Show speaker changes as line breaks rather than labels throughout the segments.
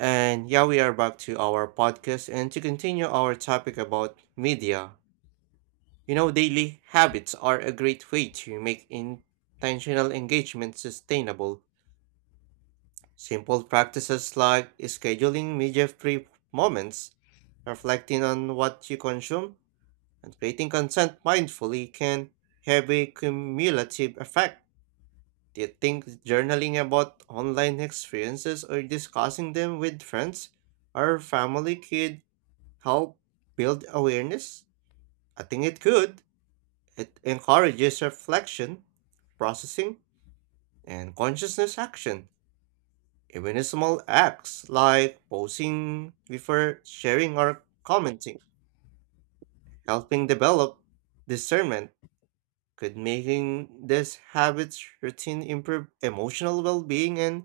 And yeah, we are back to our podcast and to continue our topic about media. You know, daily habits are a great way to make intentional engagement sustainable. Simple practices like scheduling media free moments, reflecting on what you consume, and creating content mindfully can have a cumulative effect. Do you think journaling about online experiences or discussing them with friends or family could help build awareness? I think it could. It encourages reflection, processing, and consciousness action. Even small acts like posing before sharing or commenting, helping develop discernment could making this habits routine improve emotional well-being and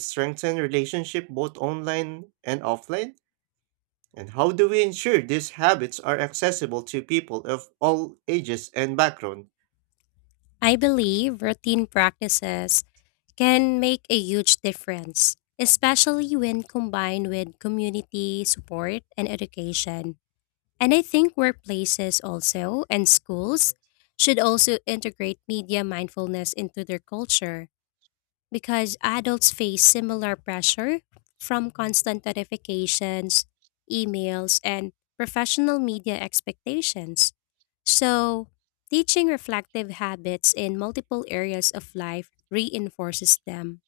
strengthen relationship both online and offline. And how do we ensure these habits are accessible to people of all ages and background?
I believe routine practices can make a huge difference, especially when combined with community support and education. And I think workplaces also and schools should also integrate media mindfulness into their culture because adults face similar pressure from constant notifications, emails, and professional media expectations. So, teaching reflective habits in multiple areas of life reinforces them.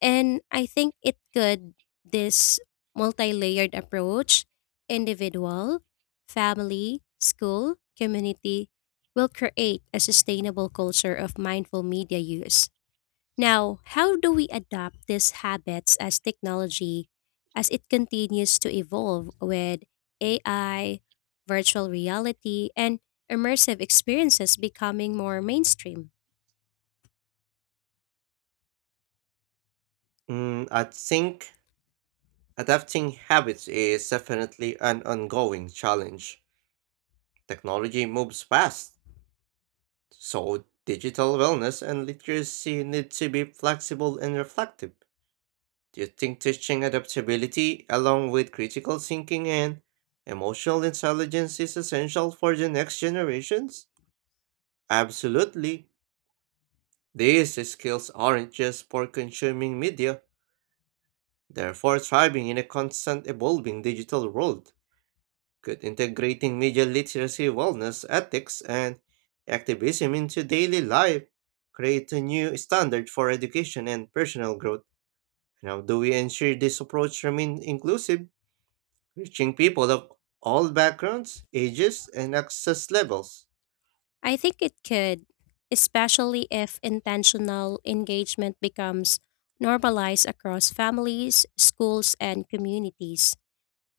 And I think it could, this multi layered approach, individual, family, school, community, will create a sustainable culture of mindful media use. Now, how do we adapt these habits as technology as it continues to evolve with AI, virtual reality, and immersive experiences becoming more mainstream?
I think adapting habits is definitely an ongoing challenge. Technology moves fast, so digital wellness and literacy need to be flexible and reflective. Do you think teaching adaptability along with critical thinking and emotional intelligence is essential for the next generations? Absolutely. These skills aren't just for consuming media, they're for thriving in a constant evolving digital world. Could integrating media literacy, wellness, ethics, and activism into daily life create a new standard for education and personal growth? And how do we ensure this approach remains inclusive, reaching people of all backgrounds, ages, and access levels?
I think it could, especially if intentional engagement becomes normalized across families, schools, and communities.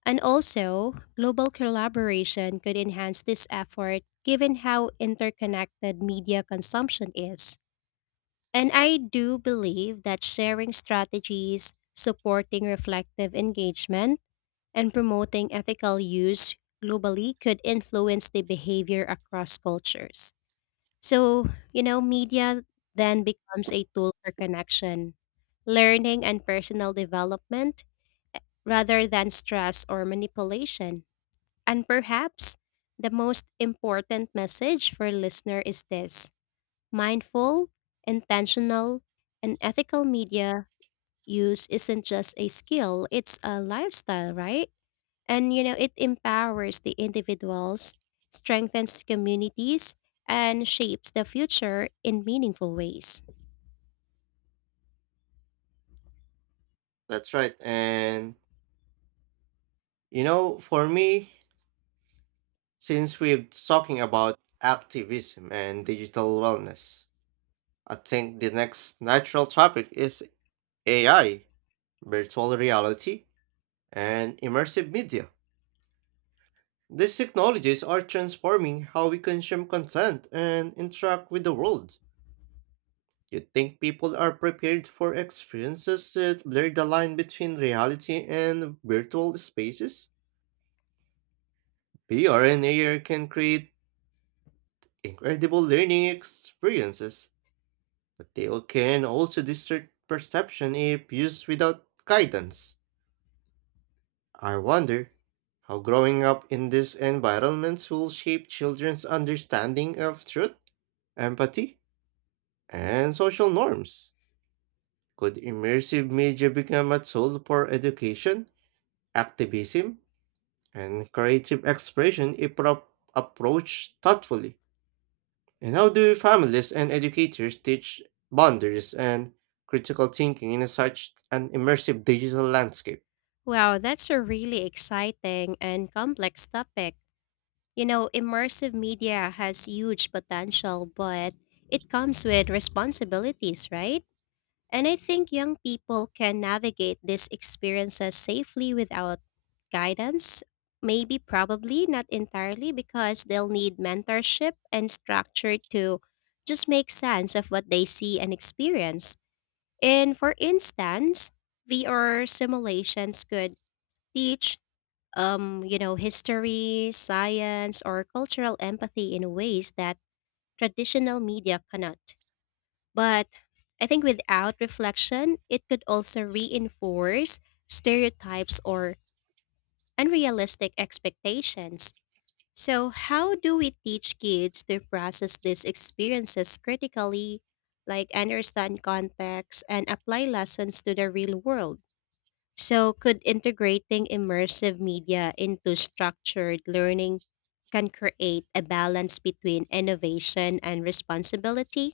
And also, global collaboration could enhance this effort given how interconnected media consumption is. And I do believe that sharing strategies, supporting reflective engagement, and promoting ethical use globally could influence the behavior across cultures. So, media then becomes a tool for connection, learning, and personal development rather than stress or manipulation. And perhaps the most important message for listener is this. Mindful, intentional, and ethical media use isn't just a skill, it's a lifestyle, right? And it empowers the individuals, strengthens communities, and shapes the future in meaningful ways.
That's right. And you know, for me, since we're talking about activism and digital wellness, I think the next natural topic is AI, virtual reality, and immersive media. These technologies are transforming how we consume content and interact with the world. You think people are prepared for experiences that blur the line between reality and virtual spaces? VR and AR can create incredible learning experiences. But they can also distort perception if used without guidance. I wonder how growing up in these environments will shape children's understanding of truth, empathy, and social norms. Could immersive media become a tool for education, activism, and creative expression if approached thoughtfully? And how do families and educators teach boundaries and critical thinking in such an immersive digital landscape?
Wow, that's a really exciting and complex topic. You know, immersive media has huge potential, but it comes with responsibilities, right? And I think young people can navigate these experiences safely without guidance. Maybe, probably not entirely, because they'll need mentorship and structure to just make sense of what they see and experience. And for instance, VR simulations could teach history, science, or cultural empathy in ways that traditional media cannot. But I think without reflection, it could also reinforce stereotypes or unrealistic expectations. So, how do we teach kids to process these experiences critically, like understand context and apply lessons to the real world? So, could integrating immersive media into structured learning can create a balance between innovation and responsibility?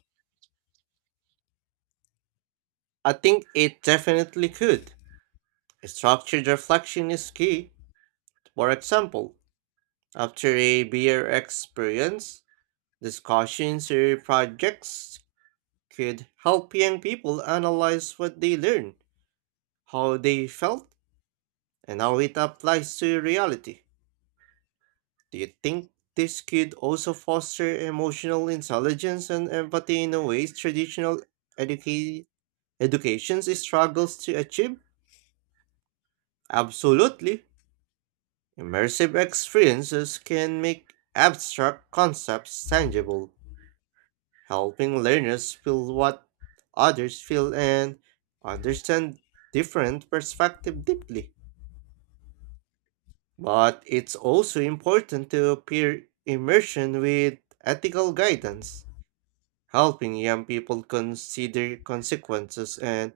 I think it definitely could. Structured reflection is key. For example, after a beer experience, discussions or projects could help young people analyze what they learned, how they felt, and how it applies to reality. Do you think this could also foster emotional intelligence and empathy in a ways traditional educa- education struggles to achieve? Absolutely. Immersive experiences can make abstract concepts tangible, helping learners feel what others feel and understand different perspectives deeply. But it's also important to pair immersion with ethical guidance helping young people consider consequences and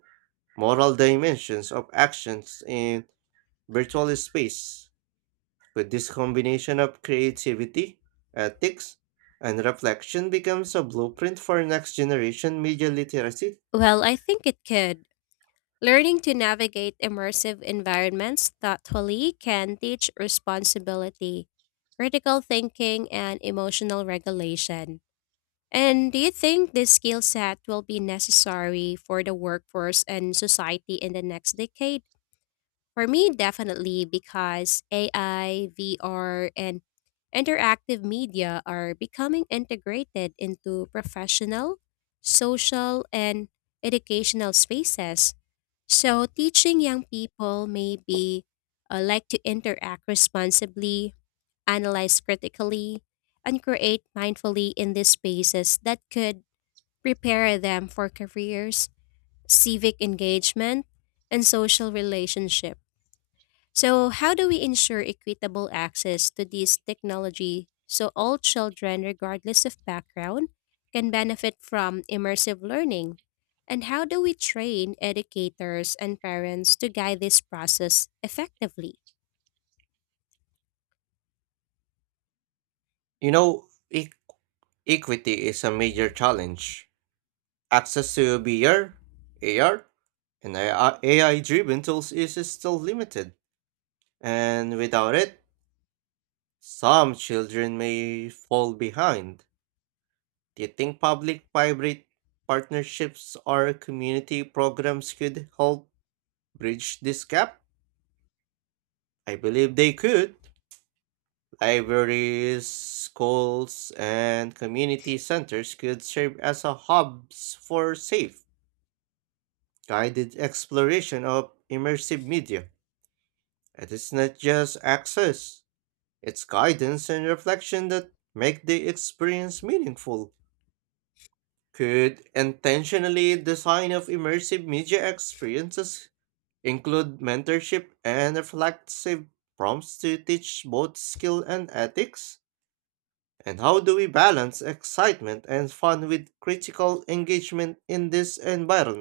moral dimensions of actions in virtual space. With this combination of creativity, ethics, and reflection becomes a blueprint for next generation media literacy.
Well, I think it could. Learning to navigate immersive environments thoughtfully can teach responsibility, critical thinking, and emotional regulation. And do you think this skill set will be necessary for the workforce and society in the next decade? For me, definitely, because AI, VR, and interactive media are becoming integrated into professional, social, and educational spaces. So, teaching young people may be like to interact responsibly, analyze critically, and create mindfully in these spaces that could prepare them for careers, civic engagement, and social relationship. So, how do we ensure equitable access to this technology so all children, regardless of background, can benefit from immersive learning? And how do we train educators and parents to guide this process effectively?
You know, e- equity is a major challenge. Access to VR, AR, and AI driven tools is still limited, and without it, some children may fall behind. Do you think public private partnerships or community programs could help bridge this gap? I believe they could. Libraries, schools, and community centers could serve as a hubs for safe, guided exploration of immersive media. It is not just access, it's guidance and reflection that make the experience meaningful. Could intentionally design of immersive media experiences include mentorship and reflective prompts to teach both skill and ethics? And how do we balance excitement and fun with critical engagement in this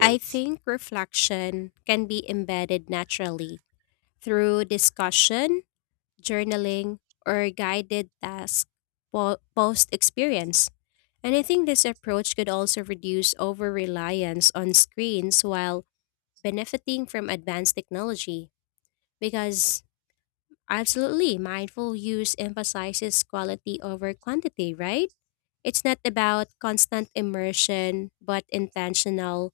I think reflection can be embedded naturally through discussion journaling, or guided task post experience. And I think this approach could also reduce over reliance on screens while benefiting from advanced technology because absolutely. Mindful use emphasizes quality over quantity, right? It's not about constant immersion, but intentional,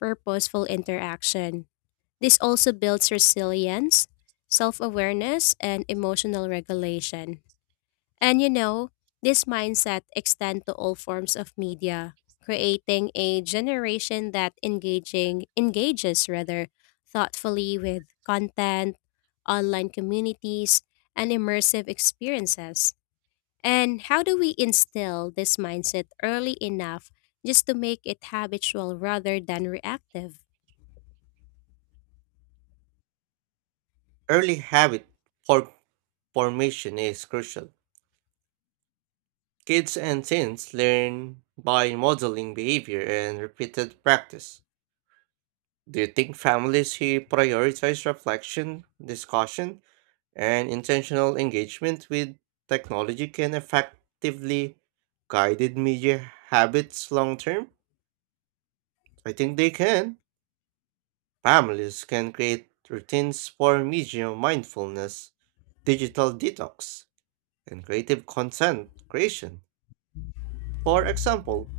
purposeful interaction. This also builds resilience, self awareness, and emotional regulation. And this mindset extends to all forms of media, creating a generation that engaging engages rather thoughtfully with content, online communities, and immersive experiences. And how do we instill this mindset early enough just to make it habitual rather than reactive?
Early habit for formation is crucial. Kids and teens learn by modeling behavior and repeated practice. Do you think families who prioritize reflection, discussion, and intentional engagement with technology can effectively guided media habits long term? I think they can. Families can create routines for media mindfulness, digital detox, and creative content creation. For example,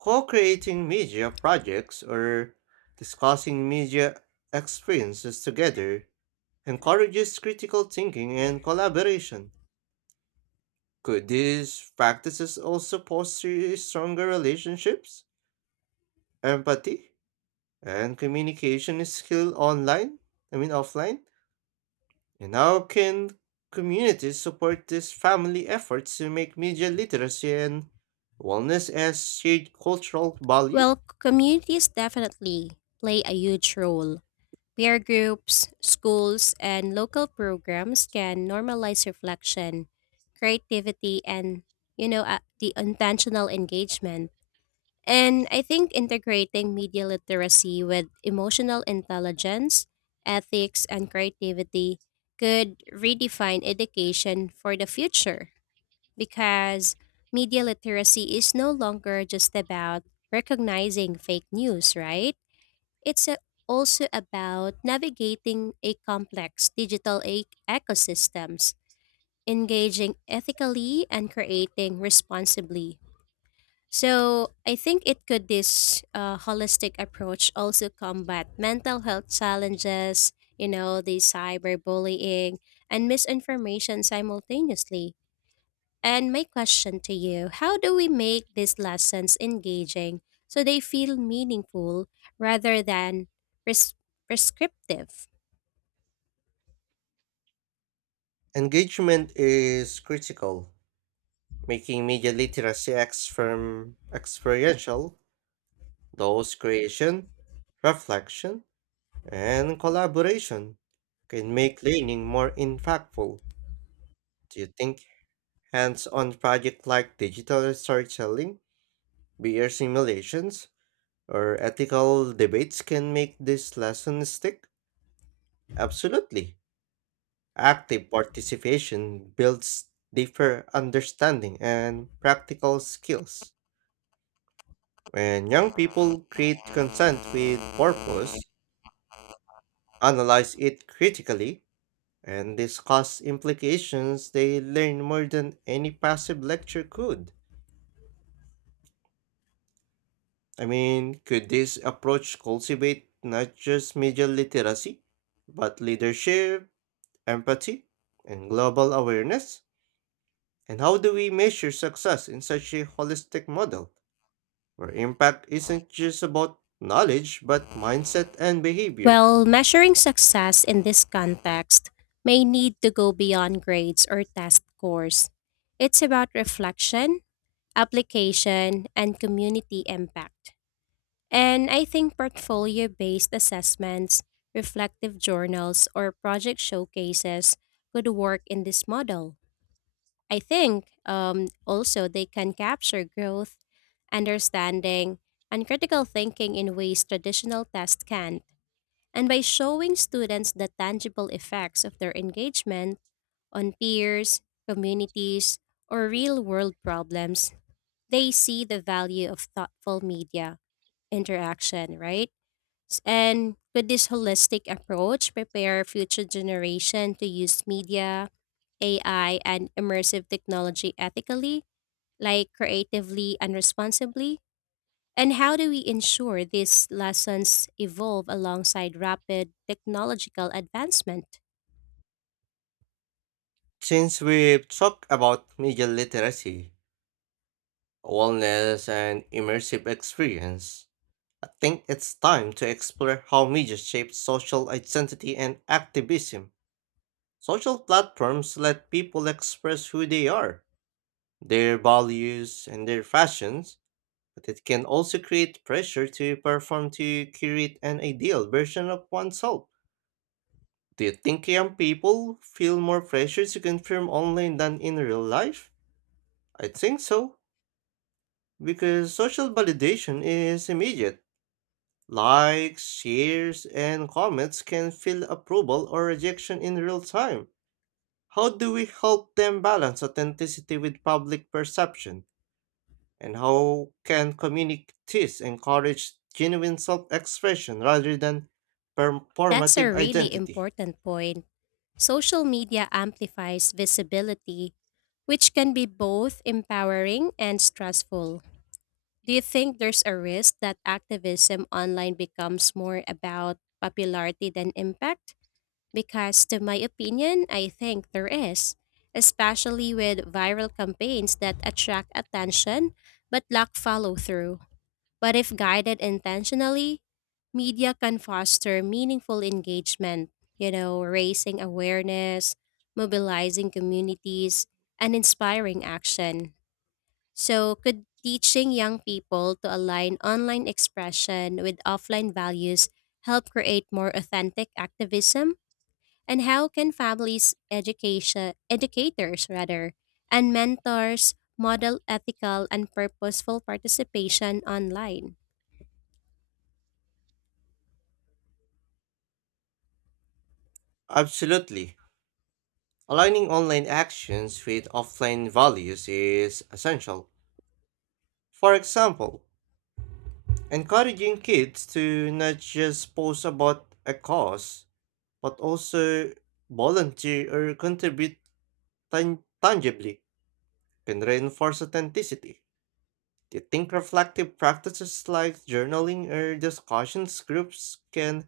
co creating media projects or discussing media experiences together encourages critical thinking and collaboration. Could these practices also foster stronger relationships, empathy, and communication skill online? I mean, offline? And how can communities support these family efforts to make media literacy and wellness as shared cultural value?
Well, communities definitely play a huge role. Peer groups, schools, and local programs can normalize reflection, creativity, and, the intentional engagement. And I think integrating media literacy with emotional intelligence, ethics, and creativity could redefine education for the future because media literacy is no longer just about recognizing fake news, right? It's a, also about navigating a complex digital ecosystems, engaging ethically and creating responsibly. So I think it could this holistic approach also combat mental health challenges, the cyberbullying and misinformation simultaneously. And my question to you how do we make these lessons engaging so they feel meaningful rather than pres- prescriptive?
Engagement is critical, making media literacy acts from experiential, those creation, reflection, and collaboration can make learning more impactful. Do you think hands-on projects like digital storytelling, VR simulations, or ethical debates can make this lesson stick? Absolutely. Active participation builds deeper understanding and practical skills. When young people create content with purpose, analyze it critically, and discuss implications, they learn more than any passive lecture could. I mean, could this approach cultivate not just media literacy, but leadership, empathy, and global awareness? And how do we measure success in such a holistic model, where impact isn't just about knowledge, but mindset and behavior?
Well, measuring success in this context may need to go beyond grades or test scores. It's about reflection, application, and community impact. And I think portfolio based assessments, reflective journals, or project showcases could work in this model. I think also they can capture growth, understanding, and critical thinking in ways traditional tests can't. And by showing students the tangible effects of their engagement on peers, communities, or real world problems, they see the value of thoughtful media interaction, right? And with this holistic approach, prepare future generation to use media, AI, and immersive technology ethically, like creatively and responsibly. And how do we ensure these lessons evolve alongside rapid technological advancement?
Since we've talked about media literacy, wellness, and immersive experience, I think it's time to explore how media shapes social identity and activism. Social platforms let people express who they are, their values, and their fashions, but it can also create pressure to perform to create an ideal version of oneself. Do you think young people feel more pressure to confirm online than in real life? I think so, because social validation is immediate. Likes, shares, and comments can feel approval or rejection in real time. How do we help them balance authenticity with public perception? And how can communities encourage genuine self expression rather than
That's a
performative
really
identity?
important point. Social media amplifies visibility, which can be both empowering and stressful. Do you think there's a risk that activism online becomes more about popularity than impact? Because, to my opinion, I think there is, especially with viral campaigns that attract attention but lack follow through. But if guided intentionally, media can foster meaningful engagement, raising awareness, mobilizing communities, and inspiring action. So, could teaching young people to align online expression with offline values help create more authentic activism? And how can families, education, educators rather, and mentors model ethical and purposeful participation online?
Absolutely. Aligning online actions with offline values is essential. For example, encouraging kids to not just post about a cause but also volunteer or contribute tangibly can reinforce authenticity. Do you think reflective practices like journaling or discussions groups can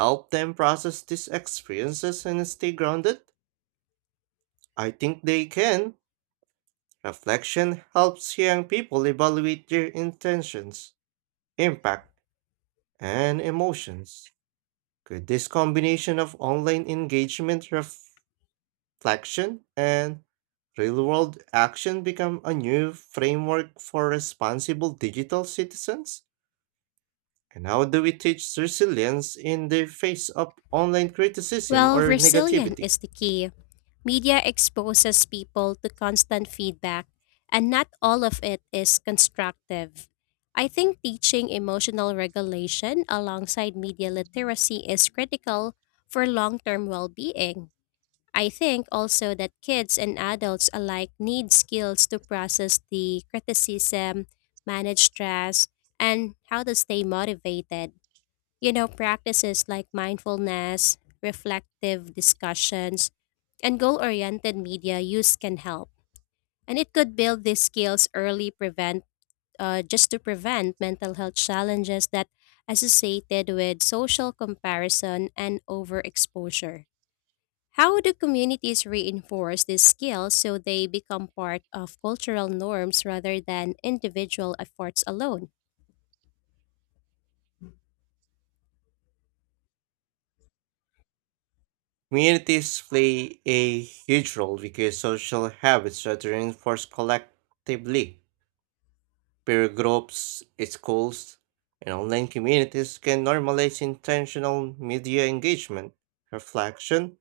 help them process these experiences and stay grounded? I think they can. Reflection helps young people evaluate their intentions, impact, and emotions. Could this combination of online engagement, reflection, and real-world action become a new framework for responsible digital citizens? And how do we teach resilience in the face of online criticism
Well,
or
resilient
negativity?
is the key. Media exposes people to constant feedback, and not all of it is constructive. I think teaching emotional regulation alongside media literacy is critical for long term well being. I think also that kids and adults alike need skills to process the criticism, manage stress, and how to stay motivated. Practices like mindfulness, reflective discussions, and goal oriented media use can help. And it could build these skills early, prevent just to prevent mental health challenges that associated with social comparison and overexposure. How do communities reinforce these skills so they become part of cultural norms rather than individual efforts alone?
Communities play a huge role because social habits are reinforced collectively. Peer groups, schools, and online communities can normalize intentional media engagement, reflection,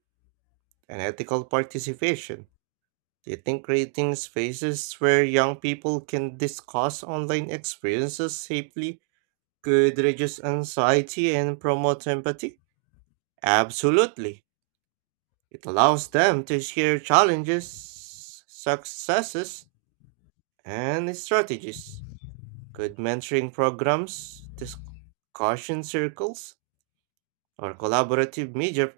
and ethical participation. Do you think creating spaces where young people can discuss online experiences safely could reduce anxiety and promote empathy? Absolutely. It allows them to share challenges, successes, and strategies. Good mentoring programs, discussion circles, or collaborative media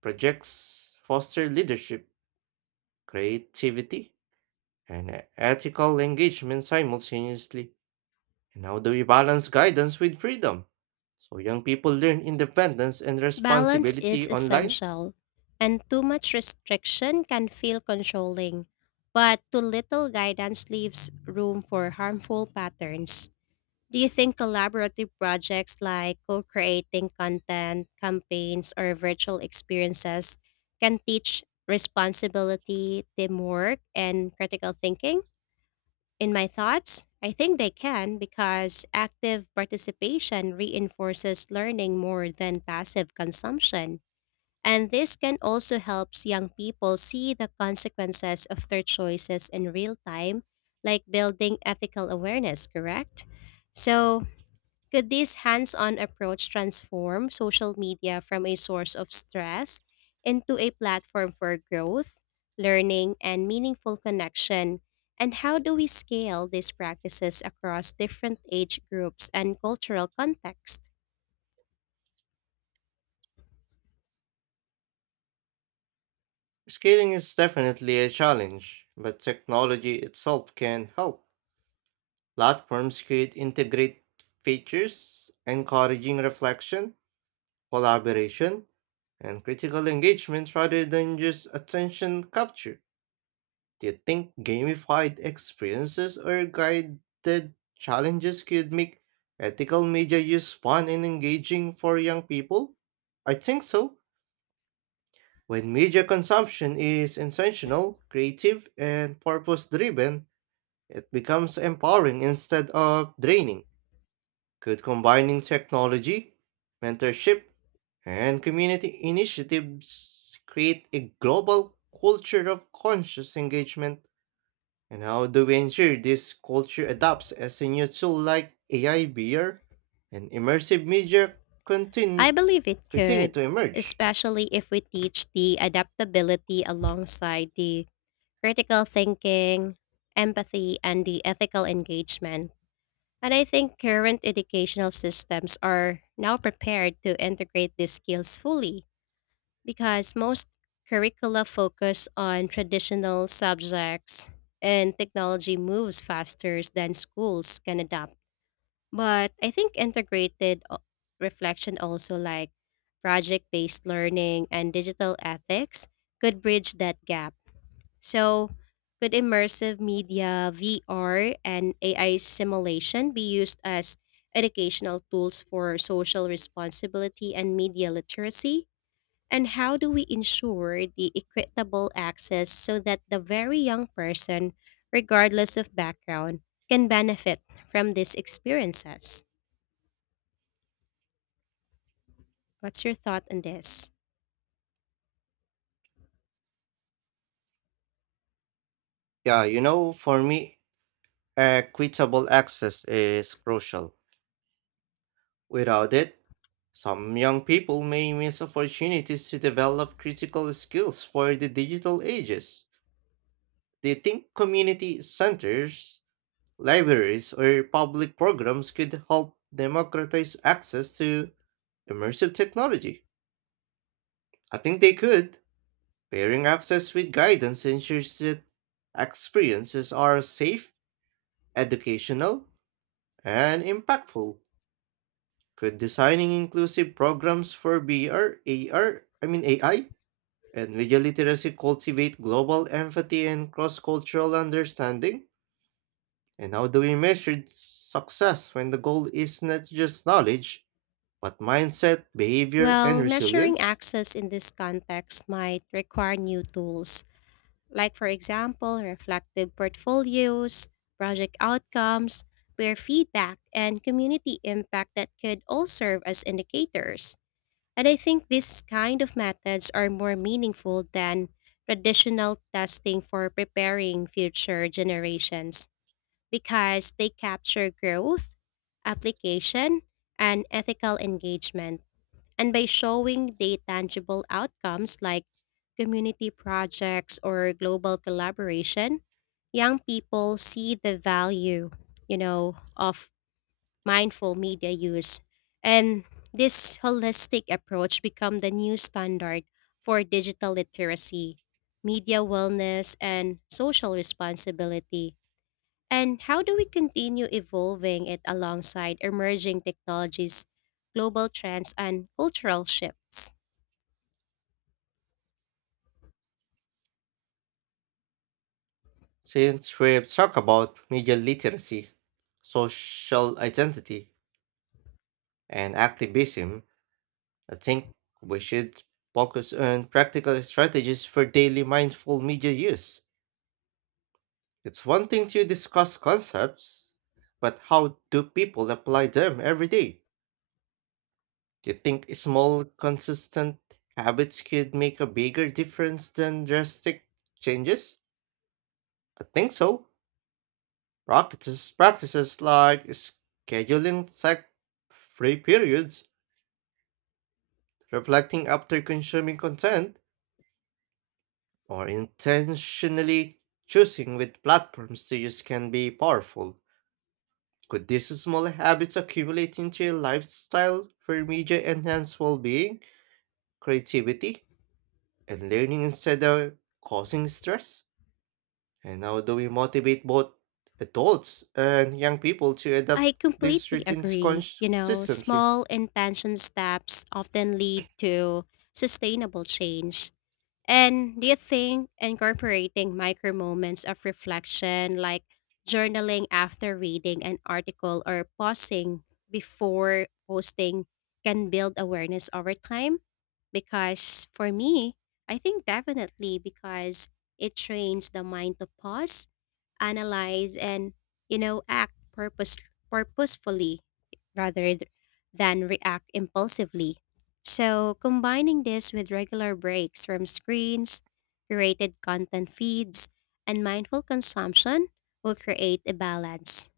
projects foster leadership, creativity, and ethical engagement simultaneously. And how do we balance guidance with freedom? So young people learn independence and
Balance is
responsibility online.
essential, and too much restriction can feel controlling, but too little guidance leaves room for harmful patterns. Do you think collaborative projects like co creating content, campaigns, or virtual experiences can teach responsibility, teamwork, and critical thinking? In my thoughts, I think they can because active participation reinforces learning more than passive consumption. And this can also helps young people see the consequences of their choices in real time, like building ethical awareness, correct? So, could this hands on approach transform social media from a source of stress into a platform for growth, learning, and meaningful connection? And how do we scale these practices across different age groups and cultural contexts?
Scaling is definitely a challenge, but technology itself can help. Platforms could integrate features encouraging reflection, collaboration, and critical engagement rather than just attention capture. Do you think gamified experiences or guided challenges could make ethical media use fun and engaging for young people? I think so. When media consumption is intentional, creative, and purpose driven, it becomes empowering instead of draining. Could combining technology, mentorship, and community initiatives create a global culture of conscious engagement? And how do we ensure this culture adapts as a new tool like AI VR and immersive media
I
contin-
believe it
continue
could,
to emerge?
especially if we teach the adaptability alongside the critical thinking, empathy, and the ethical engagement. And I think current educational systems are now prepared to integrate these skills fully because most curricula focus on traditional subjects and technology moves faster than schools can adapt. But I think integrated reflection also like project-based learning and digital ethics could bridge that gap so, could immersive media, VR, and AI simulation be used as educational tools for social responsibility and media literacy? And how do we ensure the equitable access so that the very young person, regardless of background, can benefit from these experiences? What's your thought on this?
Yeah, you know, for me, equitable access is crucial. Without it, some young people may miss opportunities to develop critical skills for the digital ages. Do you think community centers, libraries, or public programs could help democratize access to immersive technology? I think they could. Pairing access with guidance ensures that experiences are safe, educational, and impactful. Could designing inclusive programs for BR, mean AI, and media literacy cultivate global empathy and cross-cultural understanding? And how do we measure success when the goal is not just knowledge, but mindset, behavior, and
Well, measuring
resilience?
access in this context might require new tools like for example, reflective portfolios, project outcomes, peer feedback, and community impact that could all serve as indicators. And I think these kind of methods are more meaningful than traditional testing for preparing future generations because they capture growth, application, and ethical engagement. And by showing the tangible outcomes like community projects or global collaboration, young people see the value, of mindful media use. And this holistic approach become the new standard for digital literacy, media wellness and social responsibility. And how do we continue evolving it alongside emerging technologies, global trends, and cultural shifts?
Since we've talked about media literacy, social identity, and activism, I think we should focus on practical strategies for daily mindful media use. It's one thing to discuss concepts, but how do people apply them every day? Do you think small, consistent habits could make a bigger difference than drastic changes? I think so. Practices like scheduling sec free periods, reflecting after consuming content, or intentionally choosing which platforms to use can be powerful. Could these small habits accumulate into a lifestyle for media enhance well being, creativity, and learning instead of causing stress? And how do we motivate both adults and young people to
I
adopt these
completely
routines
agree. You know,
consistently?
small intention steps often lead to sustainable change. And do you think incorporating micro moments of reflection, like journaling after reading an article or pausing before posting, can build awareness over time? Because for me, I think definitely because it trains the mind to pause, analyze, and act purposefully rather than react impulsively. So, combining this with regular breaks from screens, curated content feeds, and mindful consumption will create a balance.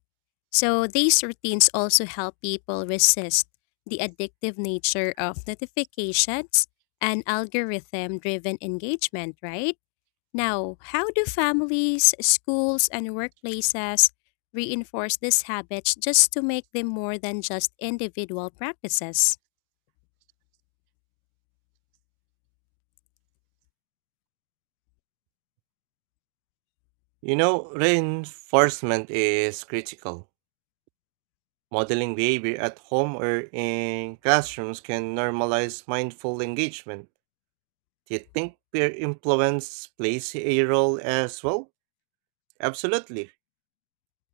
So, these routines also help people resist the addictive nature of notifications and algorithm driven engagement, right? Now, how do families, schools, and workplaces reinforce these habits just to make them more than just individual practices?
You know, reinforcement is critical. Modeling behavior at home or in classrooms can normalize mindful engagement. Do you think peer influence plays a role as well? Absolutely.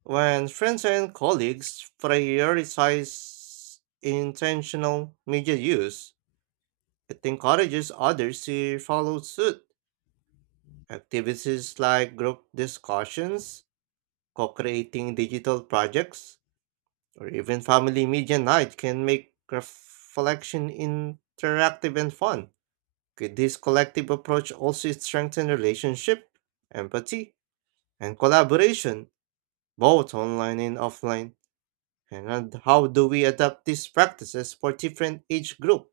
When friends and colleagues prioritize intentional media use, it encourages others to follow suit. Activities like group discussions, co creating digital projects, or even family media night can make reflection interactive and fun. Could this collective approach also strengthen relationship, empathy, and collaboration, both online and offline? And how do we adapt these practices for different age group,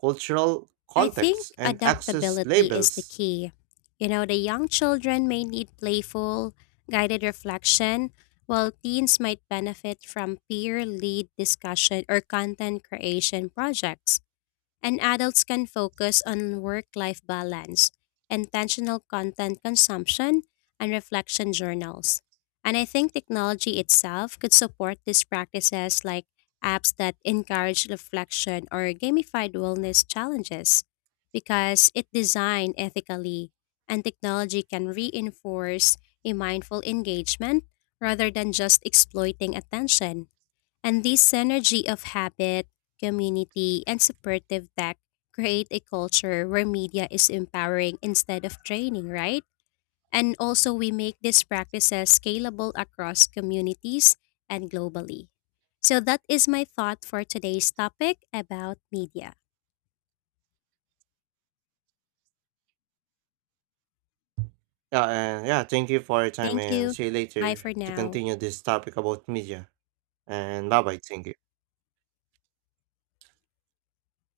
cultural
I
contexts,
think
and access
adaptability is the
labels?
key. The young children may need playful, guided reflection, while teens might benefit from peer lead discussion or content creation projects and adults can focus on work life balance, intentional content consumption, and reflection journals. And I think technology itself could support these practices like apps that encourage reflection or gamified wellness challenges because it designed ethically and technology can reinforce a mindful engagement rather than just exploiting attention. And this synergy of habit, community, and supportive tech create a culture where media is empowering instead of training, right? And also, we make these practices scalable across communities and globally. So, that is my thought for today's topic about media.
Yeah, and yeah, thank you for your time
Thank
and
you.
see you
Bye
later
for
to
now.
continue this topic about media. And bye bye, thank you.